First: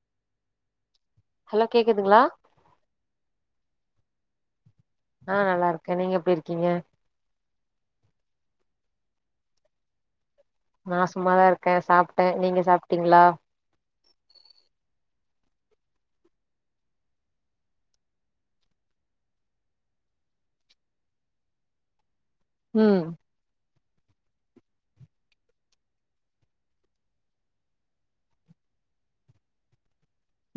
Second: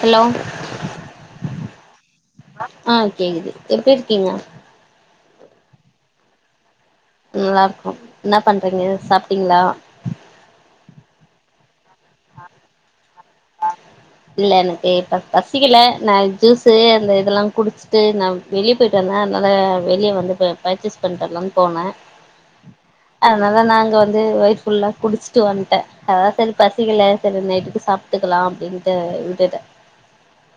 Hello hello கேக்குதுங்களா ஆ கேக்குது எப்டி இருக்கீங்க ஆ நல்லா இருக்கே நீங்க எப்டி இருக்கீங்க நல்லா இருக்கோ என்ன பண்றீங்க சாப்பிட்டீங்களா நா சும்மாதா இருக்கே சாப்ட்டே நீங்க சாப்ட்டீங்களா இல்ல எனக்கு இப்ப பசிக்கல நா ஜூஸு அந்த இதுல்லா குடிச்சிட்டு நா வெளிய போயிட்டு வந்த அதனாலா வெளிய வந்து ப பர்ச்செஸ் பண்ணிட்டு வரலான்னு போனே ம் அதனால நா அங்க வந்து வயிர் ஃபுல்லா குடிச்சிட்டு வந்துட்டே அதா சரி [inaudible] பசிக்கல சொல்லி நைட்டுக்கு சாப்ட்டுக்கலா அப்டின்ட்டு விட்டுட்ட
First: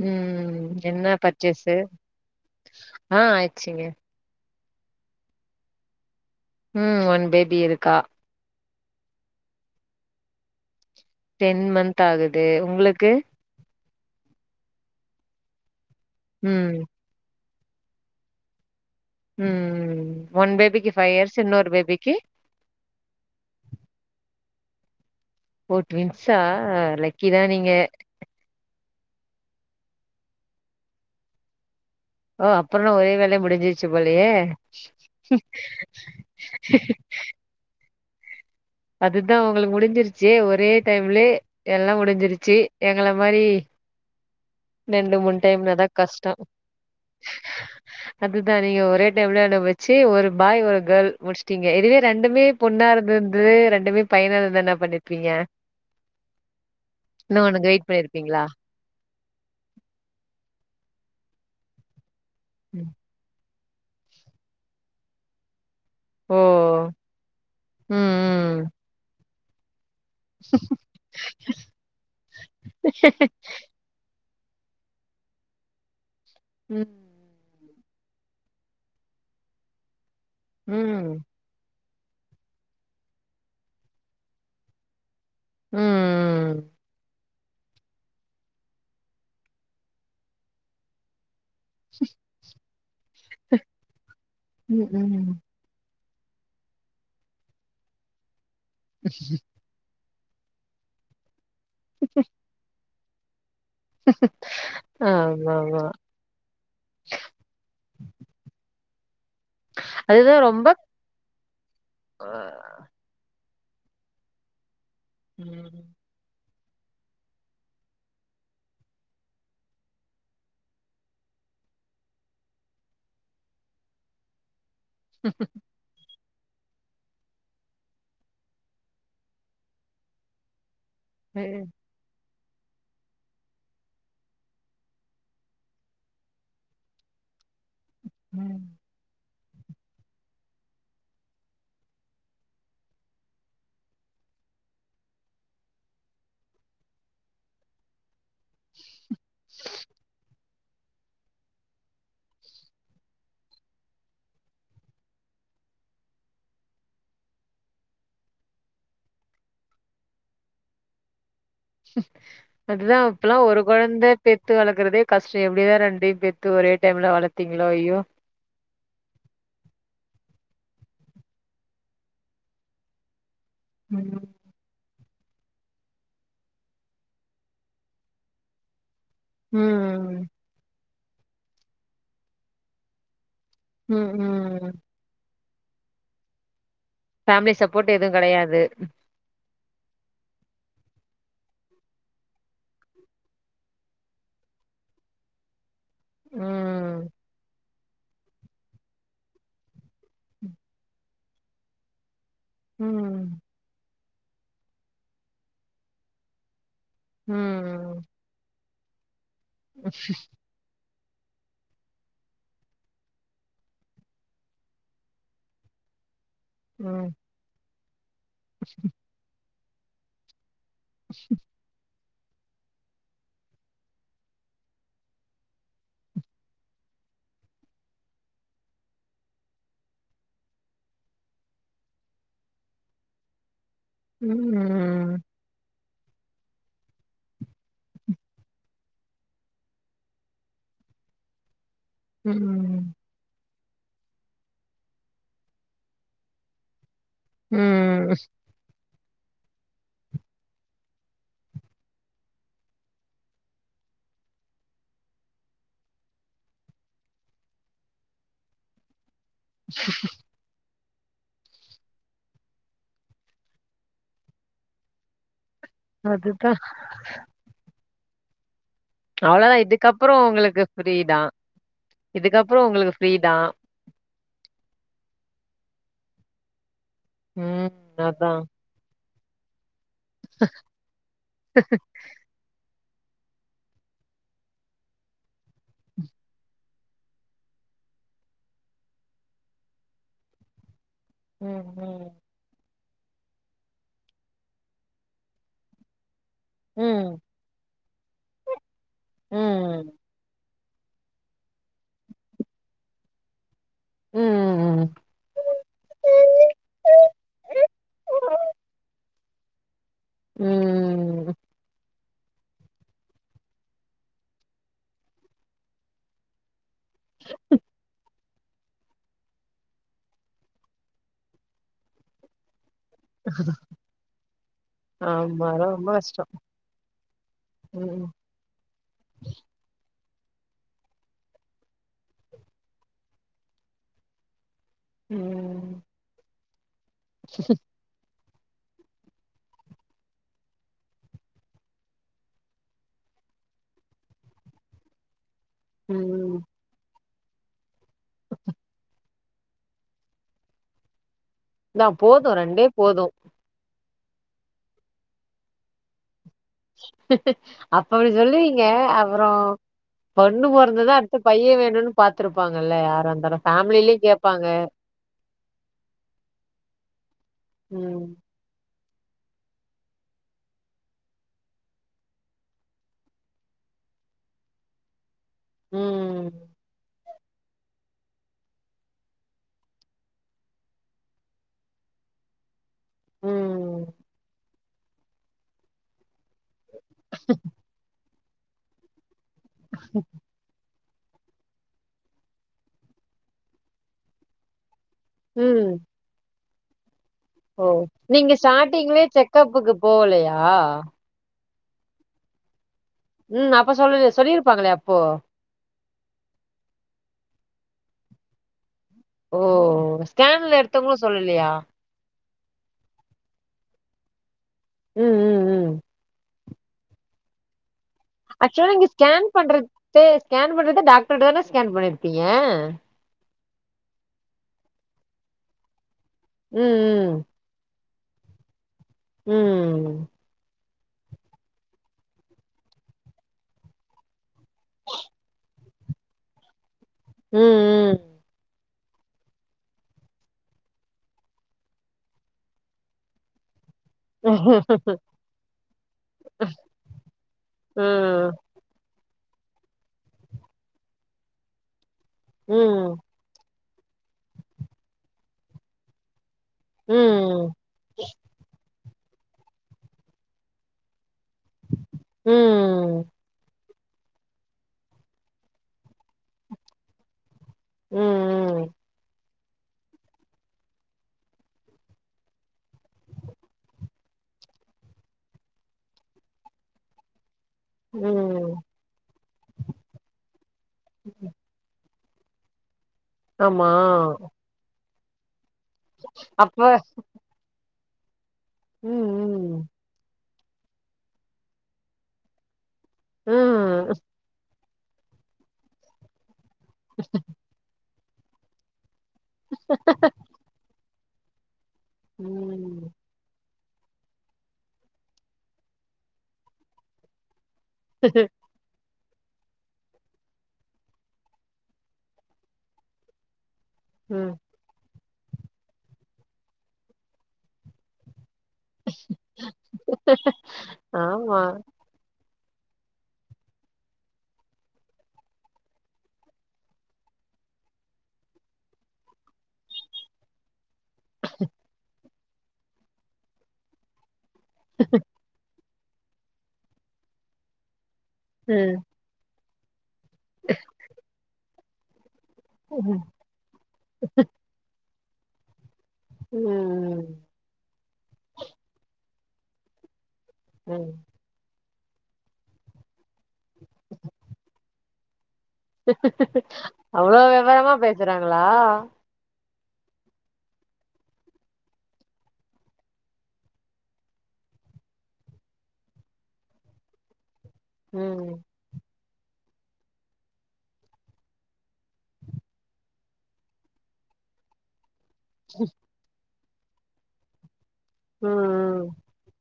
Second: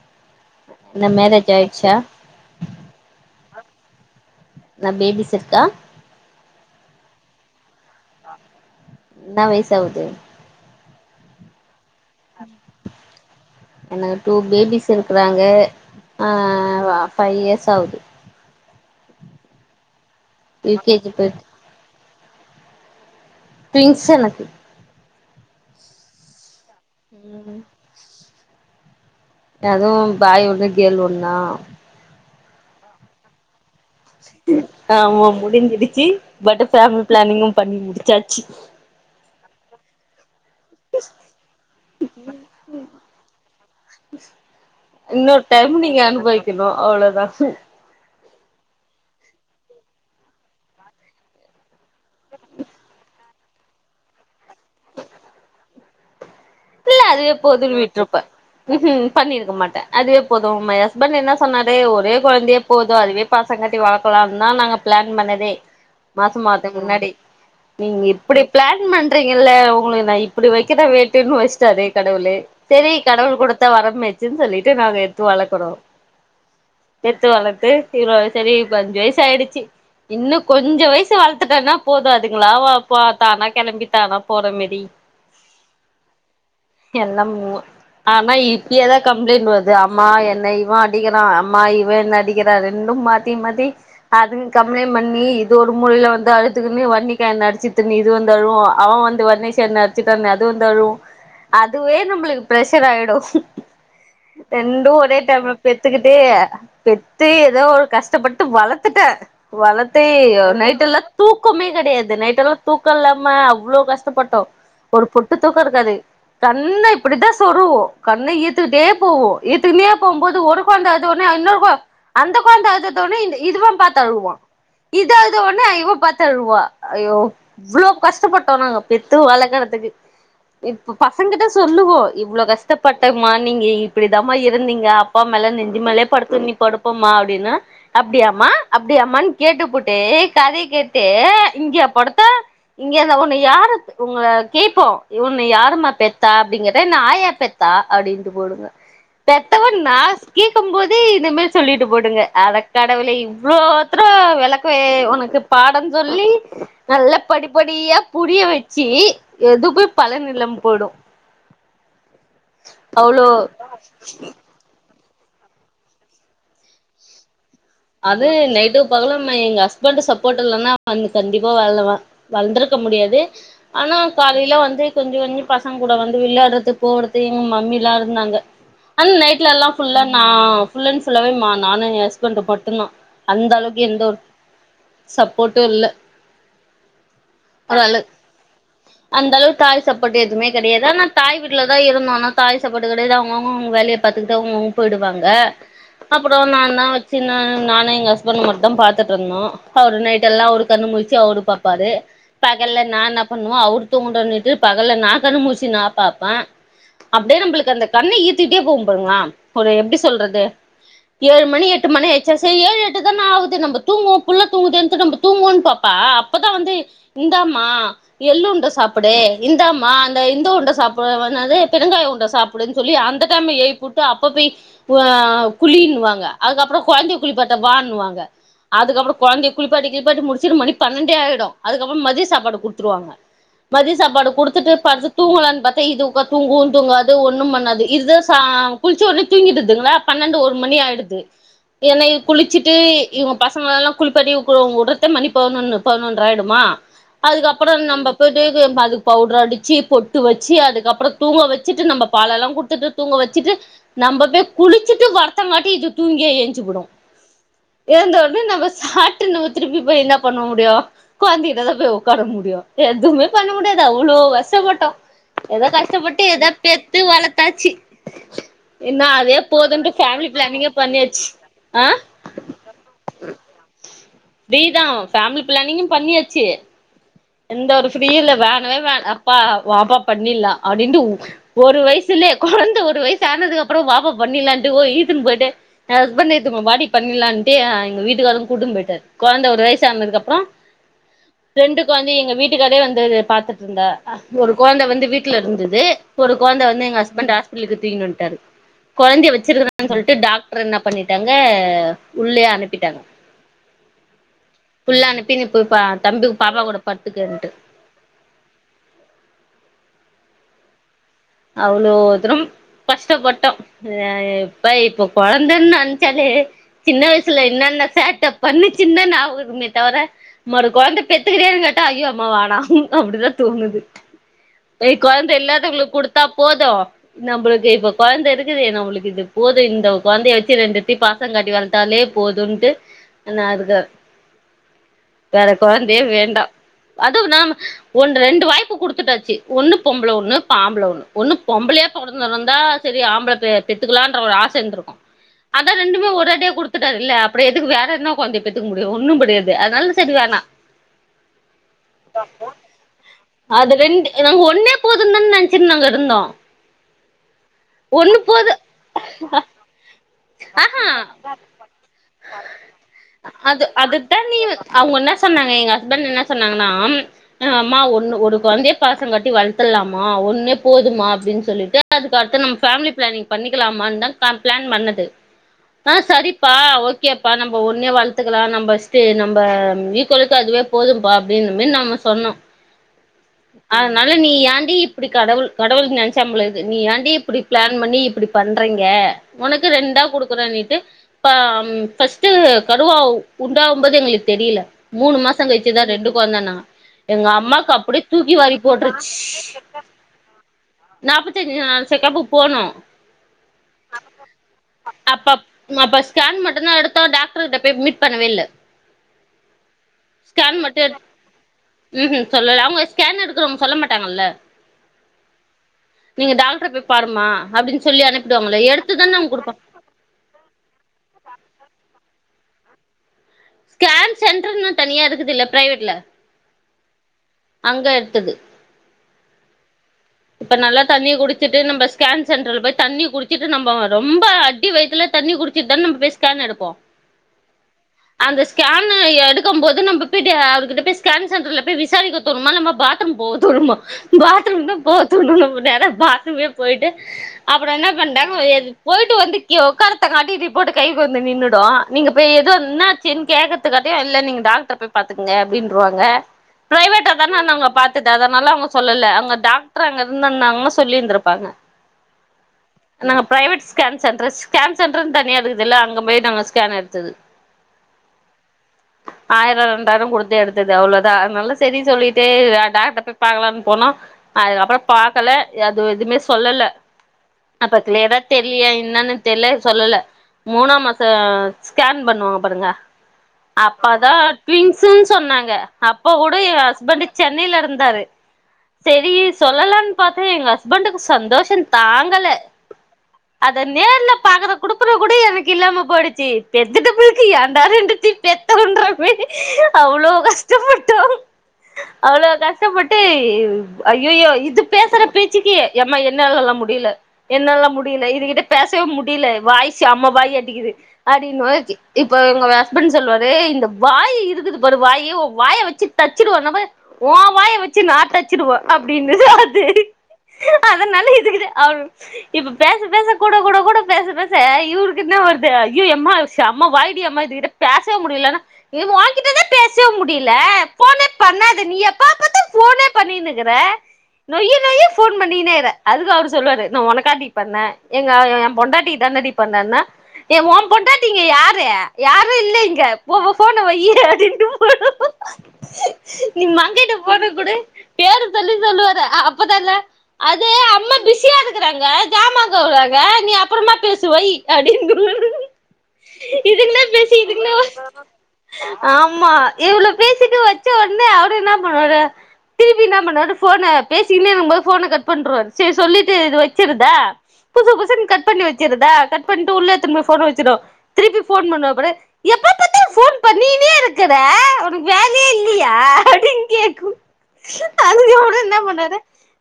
ம் ம் என்னா மேரேஜ் பர்ச்சேஸ்ஸு ஆயிடுச்சா ஆ ஆயிச்சிங்க நா பேபிஸ் இருக்கா ம் ஒன் பேபி இருக்கா என்னா வயசு ஆவுது டென் மன்த் ஆகுது உங்க்ளுக்கு எனக்கு டூ பேபிஸ் இருக்குறாங்க ஆ ம் ஃபைவ் இயர்ஸ் ஆகுது ம் ம் ஒன் யூ பேபிக்கு கே ஜி ஃபைவ் இயர்ஸ் போயிட் இன்னொரு பேபிக்கு டுவின்ஸ் எனக்கு ஓ ட்வின்ஸா லக்கி தா ம் நீங்க அதுவு பாய் ஒண்ணு கேர்ல் ஒண்ணா ஓ அப்புற என்ன ஒரே வேலையா முடிஞ்சு ஆமா முடிஞ்சிருச்சு பட் ஃபமிலி ப்ளனிங்கு பண்ணி முடிச்சாச்சு அதுதா உங்களுக்கு முடிஞ்சிருச்சு ஒரே ஒரே டைம்லே எல்லா முடிஞ்சிருச்சு எங்கள மாரி ரெண்டு மூணு இன்னொரு டைம் டைம்னாதா நீங்க கஷ்ட அனுபவிக்கணு அவ்ளோதா அதுதா நீங்க ஒரே டைம்ல [unintelligible] வச்சு ஒரு பாய் ஒரு கேர்ல் முடிச்சுட்டீங்க இதுவே ரெண்டுமே பொண்ணா இருந்து இதுவே ரெண்டுமே பயனா இருந்தா என்ன பண்ணிருப்பீங்க இல்ல அதுவே இன்னு ஒன்னுக்கு போதுன்னு வெயிட் விட்டுருப்ப பண்ணிருப்பீங்களா ம்கு பண்ணிருக்க மாட்ட அதுவே போது மை ஹஸ்பண்ட் என்ன சொன்னாரு ஒரே குழந்தையே போது அதுவே பாசங்காட்டி வளர்க்கலானுதா நாங்க ப்ளன் பண்ணதே மாசமா ஆகுறத்துக்கு ஓ முன்னாடி நீங்க இப்டி ம் பிளான் பண்றீங்கல்ல உங்களுக்கு நா இப் இப்டி வைக்கிற வேட்டுன்னு வச்சிட்டாரு கடவுள் சரி கடவுள் கொடுத்தா வரம் பாச்சு சொல்லிட்டு நாங்க எடுத்து வளக்கறோ ம் பெத்து வளர்த்து இவ்வளோ சரி இப்ப அஞ்சு வயசு ஆயிச்சு இன்னு கொஞ்ச வயசு ம் வள துட்டனா போது அதுங்களா தானா கிளம்பி தானா போற மாரி ம் ம் என்னமோ ஆனா இப்பயதா கம்ப்ளைண்ட் வருது அம்மா என்ன இவ அடிக்குறா அம்மா இவ என்ன அடிக்கிறா ரெண்டு மாத்தி மாத்தி அது ம் கம்ப்ளைண்ட பண்ணி ம் ஒரு மூலைல வந்து அழுத்துக்குன்னு வன்னிகா என்ன அடிச்ச்சுன்னு இது வந்து அழு அவ வந்து வர்ன்னிசா என்ன அடி அடிச்சிட்டான்ணு அது வந்து அழு அதுவே நம்மளுக்கு ப்ரஷர் ஆயிடு ரெண்டு ஒரே ஆமா டைம்ல ஆமா பெத்துக்கிட்டு பெத்து பெத்து ஏதோ ஒரு கஷ்டப்பட்டு வளர்த்துட்ட வளத்து அதுதா ரொம்ப நைட் எல்லா தூக்கமே கிடையாது அ நைட் எல்லா தூக்க இல்லாம அவ்ளோ கஷ்ட பட்டோ ஒரு பொட்டு தூக்க இருக் ம் கண்ண இப்டிதா சொருவோ கண்ண ஈத்துக்கிட்டே போவு ஈத்துக்குன்னே போகும்போது ஒரு குழந்த அழுதோன்னே இன்னொரு அந்த குழந்த அழுதோன்னே இந்த இதுவு பாத்து அழுவுவா இது அழுதோன்னே இவ பாத்து அழுவா ஐயோ இவ்வளோ கஷ்டப்பட்டோ நாங்க பெத்து வளர்க்கறத்துக்கு இப்ப பசங்கிட்ட ம் சொல்லுவோ இவ்ளோ கஷ் கஷ்டப்பட்டம்மா நீங்க இப்டிதமா இருந்தீங்க அப்பா மேல நெஞ்சு மேல படுத்து நீ படுப்பமா அப்டின்னு அப்டிய அம்மா ம் அப்டிய அம்மான்னு கேட்டு புட்டு கதைய கேட்டு இங்கயா படத்த இங்க இருந்த ஒண்ணு யாரு உங்கள கேட்போ உன்ன யாருமா பெத்தா அப்டிங்கற என்ன ஆயா பெத்தா அப்டின்ட்டு போடுங்க பெத்தவ நா கேக் க்கும் போதே இந்த மாதிரி சொல்லிட்டு போடுங்க அத கடவுளே இவ்வளோ தர விளக்க உனக்கு பாட சொல்லி நல்லா படிப்படியா புரிய வச்சு எது போய் பலன் இல்லாம போயிடு அதுதா அவ்ளோ அப்பல்லா ஒரு குழந்த பே பத்து வளர்க்கறதே கஷ்ட எப்டிதா ரெண்டையு பெத்து ஒரே டைம்ல வளர்த்தீங்களோ ஐயோ அது நைட்டு பகலு எங்க ஹஸ்பண்ட் சப்போர்ட் இல்லனா வந்து கண்டிப்பா [unintelligible] வளர்ந்திருக்க முடியாது ஆனா ம் காலையில வந்து கொஞ்சம் கொஞ்சம் பசங்க கூட கொஞ்ச கொஞ்ச பசங்க கூட வந்து விளையாடுறது போறது எங்க மம்மி எல்லா இருந்தாங்க அந்த நைட் வீட்லல்லா ஃபுல்லா நா ம் ஃபுல் அண்ட் ஃபுல்லாவே மா நானு ஏ ஹஸ்பண்ட் மட்டுந்தா அந்தளவுக் எந்த ம் ஒரு ம் சப்போர்ட்டும் இல்ல ஃபேமிலி சப்போர்ட் எதும் கெடையாது அந்தளவுக்கு தாய் சப்போட்டு எதுமே கிடையாது ஆனா தாய் வீட்ல தா இருந்தோ ஆனா தாய் சப்போட்டு கிடையாது அவ்ங்க அவ்ங்க அவங்க வேலைய பாத்துக்கிட்டு அவங்கவங்க போயிடுவாங்க அப்றோ நா தா ம். வச்சு நானு எங்க ஹஸ்பண்ட் மட்டுந்தா பாத்துட்டு இருந்தோ அவரு நைட் எல்லா அவரு கண்ணு முழிச்சு அவரு பாப்பாரு பகல்ல நா என்ன ம். பண்ணுவோ அவ்ர் தூங்க சொல்லிட்டு பகல்ல நா தான மூழிச்சு நா பாப்பே அப்டியே நம்ளுக்கு அந்த ம். கண்ணை ஈத்திட்டே போகு போருங்களா ஒரு எப்படி சொல்றது ஏழு மணி எட்டு மணி சர் சரி ஏழு எட்டு தான் ஆகுது நம்ம தூங்குவோ புள்ள தூங்குதேன்ட்டு நம்ம தூங்குவோன்னு பாப்பா அப்பதா வந்து ம். இந்தாமா எள் உருண்டை சாப்பிடு இந்தாமா அந்த இந்த உண்டை சாப்டு அப்றோ என்னாது பெருங்காயோ உருண்டை சாப்பிடுன்னு சொல்லி அந்த டைம் எழ்ப்பி உட்டு அப்ப போய் வா குளின் வாங்க அதுக்கப்றோ குழந்தைய குழிப்பாட்ட வாணுவாங்க அதுக்கப்றோ கொழந்தைய குளிப்பாட்டி கிளிப்பாட்டி முடிச்சிட்டு மணி பண்ணண்டே ஆகிடு அதுக்கப்றோ மதிய சாப்பாடு குடுத்துருவாங்க [unintelligible] மதிய சாப்பாடு குடுத்துட்டு பத்துட்டு ம். தூங்கலான் பாத் தா இது உக்க தூங்கு தூங்காது ஒண்ணு பண்ணாது இதுதா குளிச்சு ஒட்னே தூங்கிடுதுங்களா பன்னெண்டு ஒரு மணி ஆயிடுது என்ன இது குளிச்சிட்டு ம். இவங்க பசங்கள எல்லா குளிப்பாட்டி உங் உடத்தே மணி பதினொன்னு பதினொன்ற ஆயிடுமா அதுக்கப்றோ நம்ம ம். போய்ட்டு அதுக்கு அதுக் பவுடர் அடிச்சு பொட்டு வச்சு அதுக்கப்றோ தூங்க வச்சிட்டு நம்ம பால் எல்லா கொடுத்துட்டு தூங்க வச்சுட்டு நம்ம பே குளிச்சுட்டு வருத்தங்காட்டி இது தூங்கியா எ ஞ்சிபுடு எழுந்த உடனே நம்ம சாப்ட்டு நம்ம திருப்பி போய் என்ன பண்ண முடியு உட்காந்த இதுல தா போய் உட்காற முடியு எதுமே பண்ண முடியாது அவ்ளோ கஷ்டபட்டோ எதோ கஷ் கஷ்டப்பட்டு ஏதோ அதுதான். பெத்து வளர்த்தாச்சு இன்ன அதே அவ்வளோதான் போது இதுக்கப்புறம் ஃபேமிலி பிளானிங்கே பண்ணியாச்சு இதுக்கப்றோ உங்களுக்கு ஃப்ரீ தா ஃப்ரீ தா ஃபேமிலி பிளானிங்கு பண்ணியாச்சு ம். எந்த ஒரு ஃப்ரீ இல் அதான். வேணவே வே அப்பா வாப்பா பண்ணிர்லா அப்டின்ட்டு ஒரு வயசுலே கொழந்த ஒரு வயசு ஆனதுக்கு அப்றோ வாப்பா பண்ணிர்லான்ட்டு இழுத்துன்னு போயிட்டு எ ஹஸ்பண்டங்க இழுத்துனு போ வாடி பண்ணிர்லான்ட்டு எங்க வீட்டுக்காரரு கூட்டினு போயிட்டாரு கொழந்த ஒரு வயசு ஆனதுக்கு அப்றோ ம் ம் எங்க வீட்டுக்காரே வந்து பாத்துட்டு இருந்தா ஒரு கொழந்தை வந்து வீட்டுல இருந்தது ஒரு கொழந்தை வந்து எங்க ம். ஹஸ்பண்ட் ஹாஸ்பிட்டல இருந்து தூக்கினு வந்துட்டாரு கொழந்தை ம். வச்சிருக்கறான்னு சொல்லிட்டு வந்து டாக்டர் என்ன பண்ணிட்டாங்க உள்ளயே அனுப்பிட்டாங்க ம். ம். உள்ள அனுப்பி நீ போய் பா தம்பி பாப்பா கூட பத்துக்கன்ட்டு ம் அவ்ளோ திரம் கஷ்டப்பட்டோ இப்ப இப்ப குழந்தைன்னு நினைச்சாலே சின்ன வயசுல என்னென்ன சேட்டப் பண்ணுச்சின்னு தா ஞாபகோ இருக்குமே தவிர மறு குழந்தை பெத்துக்கிறியான்னு கேட்டா ஐயோ அம்மா வேணா அப்டிதா தோணுது இதுவே கொழந்த ஆமா. ரொம்ப இல்லாதவங்களுக்கு கொடுத் விததா கஷ்டம். போது நம்மளுக்கு இப்ப ம். கொழந்த இருக்குது நம்மளுக்கு இது போது இந்த குழந்தைய வச்சு ரெண்டுத்தயு பாசோ காட்டி வளர்த்தாலே போதும்ன்ட்டு நா இருக்கறே [unintelligible] வேற ம். கொழந்தையே வேண்டா அதுவு நாம ஒன் ரெண்டு வாய்ப்பு குடுத்துட்டாச்சு ஒன்னு பொம்பள ஒன்னு ப்ப ஆம்பள ஒன்னு ஒன்னு பொம்பளயா பொறந்திருந்தா செரி ஆம்பள பெ பெத்துக்லான்ற ஒரு ஆச இர்ந்திருக்கு அதா ரெண்டுமே ம். ஒரடியா குடு த்துட்டாருல அப்றோ எதுக்கு வேற என்ன கொழ்ந்தய பெத்துக்க முடியு ஒன்னு முடியாது அதனால செரி வேணா நா போது ரெண்டே போது அது ரெண்டு நாங்க ஒன்னே போதுந்தானே நென்ச்சிட் நாங்க இருந்தோ அப்ப அப்டி ஒன்னு போது சொல்லுவீங்க அப்றோ பொண்ணு ஆஹா பொறந்ததா அட்த்து பையே வேணுன் பாத்துருப்பாங்கள்ல யாராந்தாலு ஃபேம்லிலியு கேப்பாங்க அவுங்க என்னா சொன்னாங்க எங்க ஹஸ்பண்ட் என்ன சொன்னாங்னா அ அம்மா ம் ஒண்ணு ஒரு கொழ்ந்தய பாசோ கட்டி வள்த்துலாமா ஒன்னே போதுமா அப்டின் சொல்லிட்டு அதுக்கு அத்து நம்ம பேம்லி பிளானிங் பண்ணிக்லாமான் தா பிளான் பண்ணது ஆ ம் சரிப்பா ஓ கேப்பா நம்ப ஒன்னே வளத்துக்கலா நம்ப ஸ்டே நம்ப ஈக்கோளுக்கு அதுவே போதும்பா அப்டின்னமேரி நம்ம சொன்னோ [unintelligible] ம் அதனால நீ யான்டி இப்டி கடவுள் கடவுள் நென்ச்சா போலக்குது நீ யான்டி இப்டி பிளா ன் பண்ணி இப்டி பண்றீங்க ஒனக்கு ரெண்டா குடுக்குறேனி ட்டு ப ஃபஸ்ட்டு கருவா உண்டாங்கும்போது எங்களுக் தெரில மூனு மாசோ ம் கழ்ச்சுதா ரெண்டு கொழந்தனாங்க எங்க ஓ அம்மாக்கு அப்டியே நீங்க தூக்கி வாரி ஸ்டார்டிங்லயே போட்ருச்சு செக்கப்புக்கு போகலையா நாப்பத்தஞ்சு நாள் செக்கப்பு போனோ ம் அப்ப சொல்லல சொல்லிரு அப்பப் அப்ப ஸ்கேன் மட்டுந்தா எடுத்தோ டாக்டர்கிட்ட போய் மீட் பண்ணவே இல்ல ஓ ஸ்கேன்ல எடுத்தோங்க சொல்லலியா ம் ஹும் சொல்லல அவுங்க ஸ்கேன் எடுக்குறவங்க சொல்ல மாட்டாங்கள்ல ம் ம் ம் நீங்க டாக்ட்ர போய் பாருமா அப்டின் ஆக்சுவலா நீங்க ஸ்கேன் பண்ற தே ஸ்கேன் பண்றது டாக்டர்ட்ட தானே ஸ்கேன் பண்ணிருப்பீங்க ஸ்கேன் சென்ட்ருனு தனியா இருக்குதுல்ல ப்ரைவெட்ல ம் ம் அங்க எத்தது ம் இப்ப நல்லா தண்ணிய குடிச்சுட்டு நம்ப ஸ்கேன் சென்ட்ருல போய் தண்ணி குடிச்சுட்டு நம்ப ரொம்ப அ டி வயித்துல தண்ணி குடிச்சிட் தானே நம்ப போய் ஸ்கேன் எடுப்போ ம் ம் அந்த ஸ்கேனு எடுக்கம் போது நம்ப போய்ட்டு அவர் கிட்ட போய் ஸ்கேன் சென்ட்ருல போய் விசாரிக்க தோனுமா நம்ம பாத்ரூம் போக தோனுமா ம் பாத்ரூம் தா போவத்தோனு நம்ம நேரா போய் பாத்ரூமே போய்ட்டு அப்றோ என்ன ம் பண்ட்டாங்க போய்ட்டு வந்து கீழ ஒக்காரத்தங்காட்டி ரிப்போட்டு கைக்கு வந்து நின்னுடு நீங்க போய் எதோ ம் என்னாச்சின் கேக்க த்துக்காட்டி இல்ல நீங்க டாக்ட்ர போய் பாத்துங்க அப்டின்ருவாங்க ப்ரைவெட்டா தானே ம் நாங்க பாத்தது அதனால அவுங்க சொல்லல அங்க டாக்ட்ரு அங்க இருந்துன்னாங்னா சொல்லி இருந்திருப்பாங்க ம் நாங்க பிரைவெட் ஸ்கேன் சென்ட்ரு ஸ்கேன் சென்ட்ருன் தனியா இருக்குதுல்ல அங்க போய் நாங்க ஸ்கேன் எட்த்தது ம் ம் ஆய்ரோ ரெண்டாய்ரோ குடுத்து எடுத்தது அவ்ளோதா ஆனால செரி சொல்லிட்டு டாக்ட்ர போய் பாக்லான் போனோ அதுக்கப்பறோ பாக்கல அது எதுமே சொல்லல அப்ப க்ளியரா ம் தெர்லியா இன்னான்னு தெர்ல சொல்லல மூணாம் மாசோ ஸ்கேன் பண்ணுவாங்க பாருங்க ஆமா அப்பதா ட்வின்ஸு சொன்னாங்க அப்ப கூட எ ஹஸ்பண்டு சென்னைல இருந்தாரு ம் ரி ம் சொல்லலான் பாத்தே எங்க ஹஸ்பண்டுக்கு சந்தோஷோ தாங்கல அத ம் நேர்ல பாக்கற குடுப்பன கூடி எனக் இல்லாம போய்டுச்சி பெத்துட்ட பிள்க்கு ஏ ன்டா ரெண்டுத்தி பெத்தோன்ற மாரி அவளோ கஷ்டப்பட்டோ அவளோ ம் கஷ்டப்பட்டு ஐயயோ இது பேசற பேச்சுக்கி எம்மா என்னாலல்லா முடியில என்னால்லா முடியில இது கிட்ட பேசவே முடியில வாயி செம்ம வாய் அடிக்கிது அப்டின் [unintelligible] இப்ப எங்க வ ஹஸ்பண்ட் சொல்வாரு இந்த வாய் ம் இருக்குது பாரு வாயி உ வாய வச்சி தச்சிடுவன்னுபோ உ வாய வச்சி நா தச்சிடுவ அப்டின்னுது அது அத நல்லா ஆமா இதுக்கிது அவ் இப்ப பேச பேச கூட கூட கூட பேச பேச இவுருக்கு இன்னா வர்து ஐயோ எம்மா செம்ம வாய்டி அம்மா இது கிட்ட பேசவே முடிலன்னா இது உங்கிட்டதா பேசவே முடியில ஃபோனே பண்ணாத நீயி எப்ப பாத்தா ஃபோனே பண்ணினுக்கற நொய்யி ஹ [unintelligible] பண்ணிகினே இக்கற அதுக்கு அவரு சொல்லுவாரு நா உனக்காடி பண்ணே எங்க ஏ ஏ ம் பொண்டாட்டிக் தானடி பண்ணேன்னா ஏ உம்பொண்டாட்டி இங்க யாரு யாரு இல்ல இங்க ம் போ ஃபோன வையி அப்டின்ட்டு போய்டு நீ மங்கைட்ட ஃபோன குடு பேரு சொல்லி சொல்லுவாரு அ அப்பதால்ல அது ம் பிசியா இருக்கறாங்க ஜாமா கழ்வுறாங்க நீ அப்பறமா பேசு வை அப்டிங்கு இதுங்ளே பேசி அவ்ளோ இதுங்ளே அ விவரமா பேசுறாங்களா ஆம்மா இவ்ளோ பேசிட்டு வச்ச உட்னே அவுரு இன்னா பண்ணுவாரு இன்னா பண்ணுவாரு ஃபோன பேசின்னே இர்க்கும்போது ஃபோன கட் பண்ருவாரு சேரி சொல்லிட்டு இது வச்சிருதா புசு புசுக்னு கட் ம் பண்ணி வெச்சிருதா கட் பண்ட்டு உள்ள எத்துன் போய் ஃபோன வச்சிரு திருப்பி ஃபோன் பண்ணுவா பாரு எப்ப பாத்தால் ஃபோன் பண்ணினே இருக்கற உனக் வேலயே இல்லியா அப்டின் கேக்கு அதுக்கு ம் பண்வாரு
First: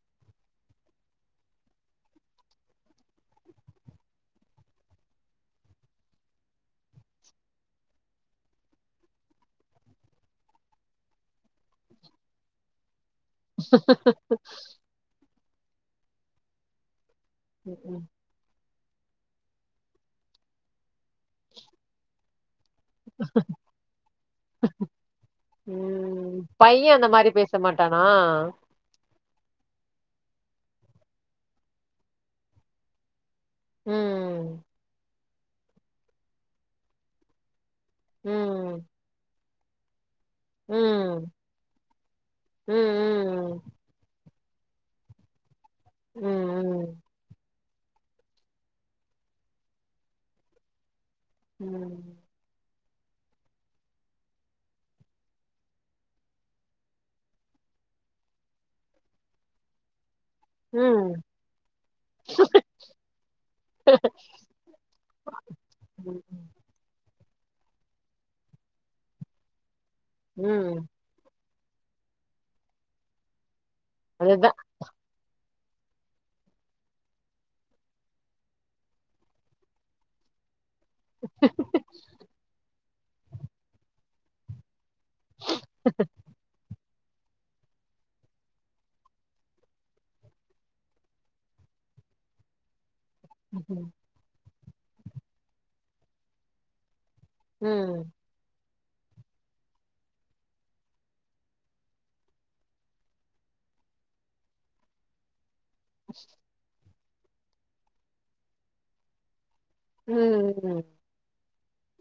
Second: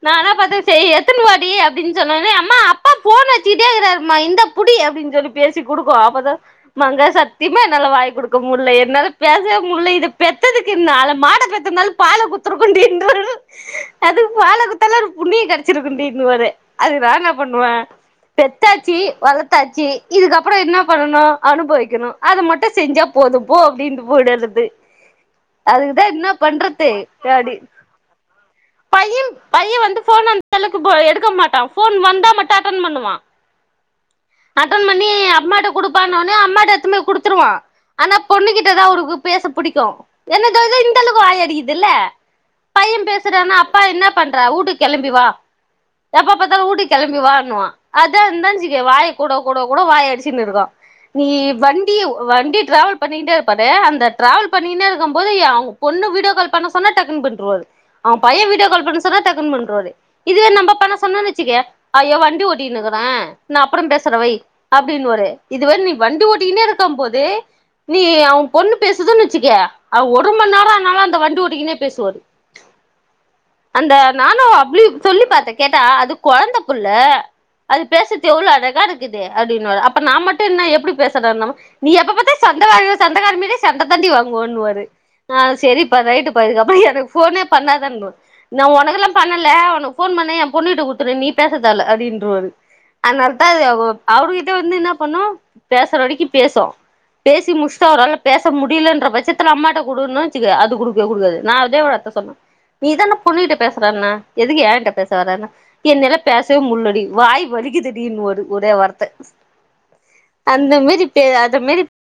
நானா பாத்து சேரி எத்துன் வாடி அப்டின் சொன்ன உன்னே அம்மா அப்பா ஃபோன் அட்ச்சிகிட்டே இக்கறார்மா இந்தா புடி அப்டின் சொல்லி பேசி குடுக்கு அப்பதா மங்கா சத்தியமா என்னால வாய் குடுக்க முட்ல என்னால பேசவே முட்ல இத பெத்ததுக்கு நாலு மாட பெத் திர்ந்தாலு பால குத்துருக்குன்டின்றாரு அது பால குத்தாலு ஒரு புண்ணியங்கெடச் சிருக்குன்டினுவாரு அதுக்கு நா இன்னா பண்ணுவே ம் பெத்தாச்சி வளத்தாச்சி இதுக்கப்பறோ இன்னா பண்ணனு அனுபவிக்கணு அத மட்டு செஞ்சா போது போ அப்டின்ட்டு போய்டறது அதுக்குதா இன்னா பண்றத்து [unintelligible] ரி பேச மாட்டானா பையன் பைய வந்து ஃபோன் அந்தளவுக்கு போ எடுக்க மாட்டா ஃபோன் வந்தா மட்டு அட்டன் பண்ணுவா ம் அட்டன் பண்ணி அம்மாட்ட குடுப்பான்ன உன்னே அம்மாட்ட எத்துன் போய் குடுத்துருவா ஆனா ம் பொண்ணுகிட்டதா அவுருக்கு பேச புடிக்கு ஏனா இதோதா இந்தளவுக்கு ம் வாய் அடிக்கிதுல்ல ம் ம் பேசுடான்னா அப்பா என்னா பண்றா ஊட்டுக் கெளம்பி வா எப்பா பாத்தாலு ஊட்டுக் ம் கெளம்பிவாண்ணுவா அதா இருந்தான் சித்தியே வாய் கூடோ கூடோ கூடோ வாய் அடிச்சினு இருக்கு நீ வண்டிய ம் வண்டி டிராவல் பண்ணிட்டே இருப்பாரு அந்த டிராவல் பண்ணினே இருக்கு போது அவுங்க பொண்ணு வீடியோ கால் பண்ண சொன்னா டக்குன் பண்றுவாரு அவே பைய வீடியோ கால் பண்ண சொன்ன டக்குனு பண்றுவாரு இதுவே நம்ம பண்ண ம் சொன்னோன்னோனு வேச்சிக்க ஐயோ வண்டி ஓட்டின்னு இருக்குறே நா அப்றோ பேசுறவை அப்டின்னுவாரு இதுவே நீ ம் வண்டி ஓட்டின்னே இருக் இருக்கு போது நீ அவ பொண்ணு பேசுதுன்னு வெச்சிக்க அவ ஒரு மணி நேர ம் ஆனாலு அந்த வண்டி ஓட்டிகினே பேசுவாரு அந்த நானு அதுதா அப்டியே சொல்லி பாத்தே கேட்டா அது கொழந்த புள்ள அது பேசறது எவ்ளோ அழகா இருக்குது அப்டின்னுவாரு அப்ப நா மட்டு என்ன எப் அப்புடி பேசற இன்னம்னா நீ எப்ப பாத்த சண்டகாரி சண்டகாரிமேரி சண்டதாண்டி வாங்குவே இன்னுவாரு ஆ சேரிப்பா ரைட்டுப்பா இதுக்கப்றௌ எனக்கு ஃபோனே பண்ணாத இன்னுவை நா உனக்கெல்லா பண்ணல உனக்கு ஃபோன் பண்ணா எயா பொண்ணுகிட்டு குடுத்துரு நீ பேச தேவல்ல அப்டின்ருவாரு அதனால்தா இது ம் அவரு கிட்ட வந்து என்னா பண்ணு பேசுறவரைக்கு பேசு பேசி முடிஷ்ட்டு ம் அவரால பேச முடியலன்ற பட்சத்து அம்மாட்ட குடுன்னு வெச்சுக்கோ அது குடுக் குடுக்கவே குடுக்காது நா அதே வார்த்த சொன்னே நீதானே பொண்ணுட்ட பேசுறன்ன எதுக்கு ஏங்கிட்ட பேச வரன்னா என்னால்ல பேசவே முள்ளடி வாய் வலிக்குதுடினு வாரு ஒரே வார்த்த அந்த ம் மேரி பே அது மேரி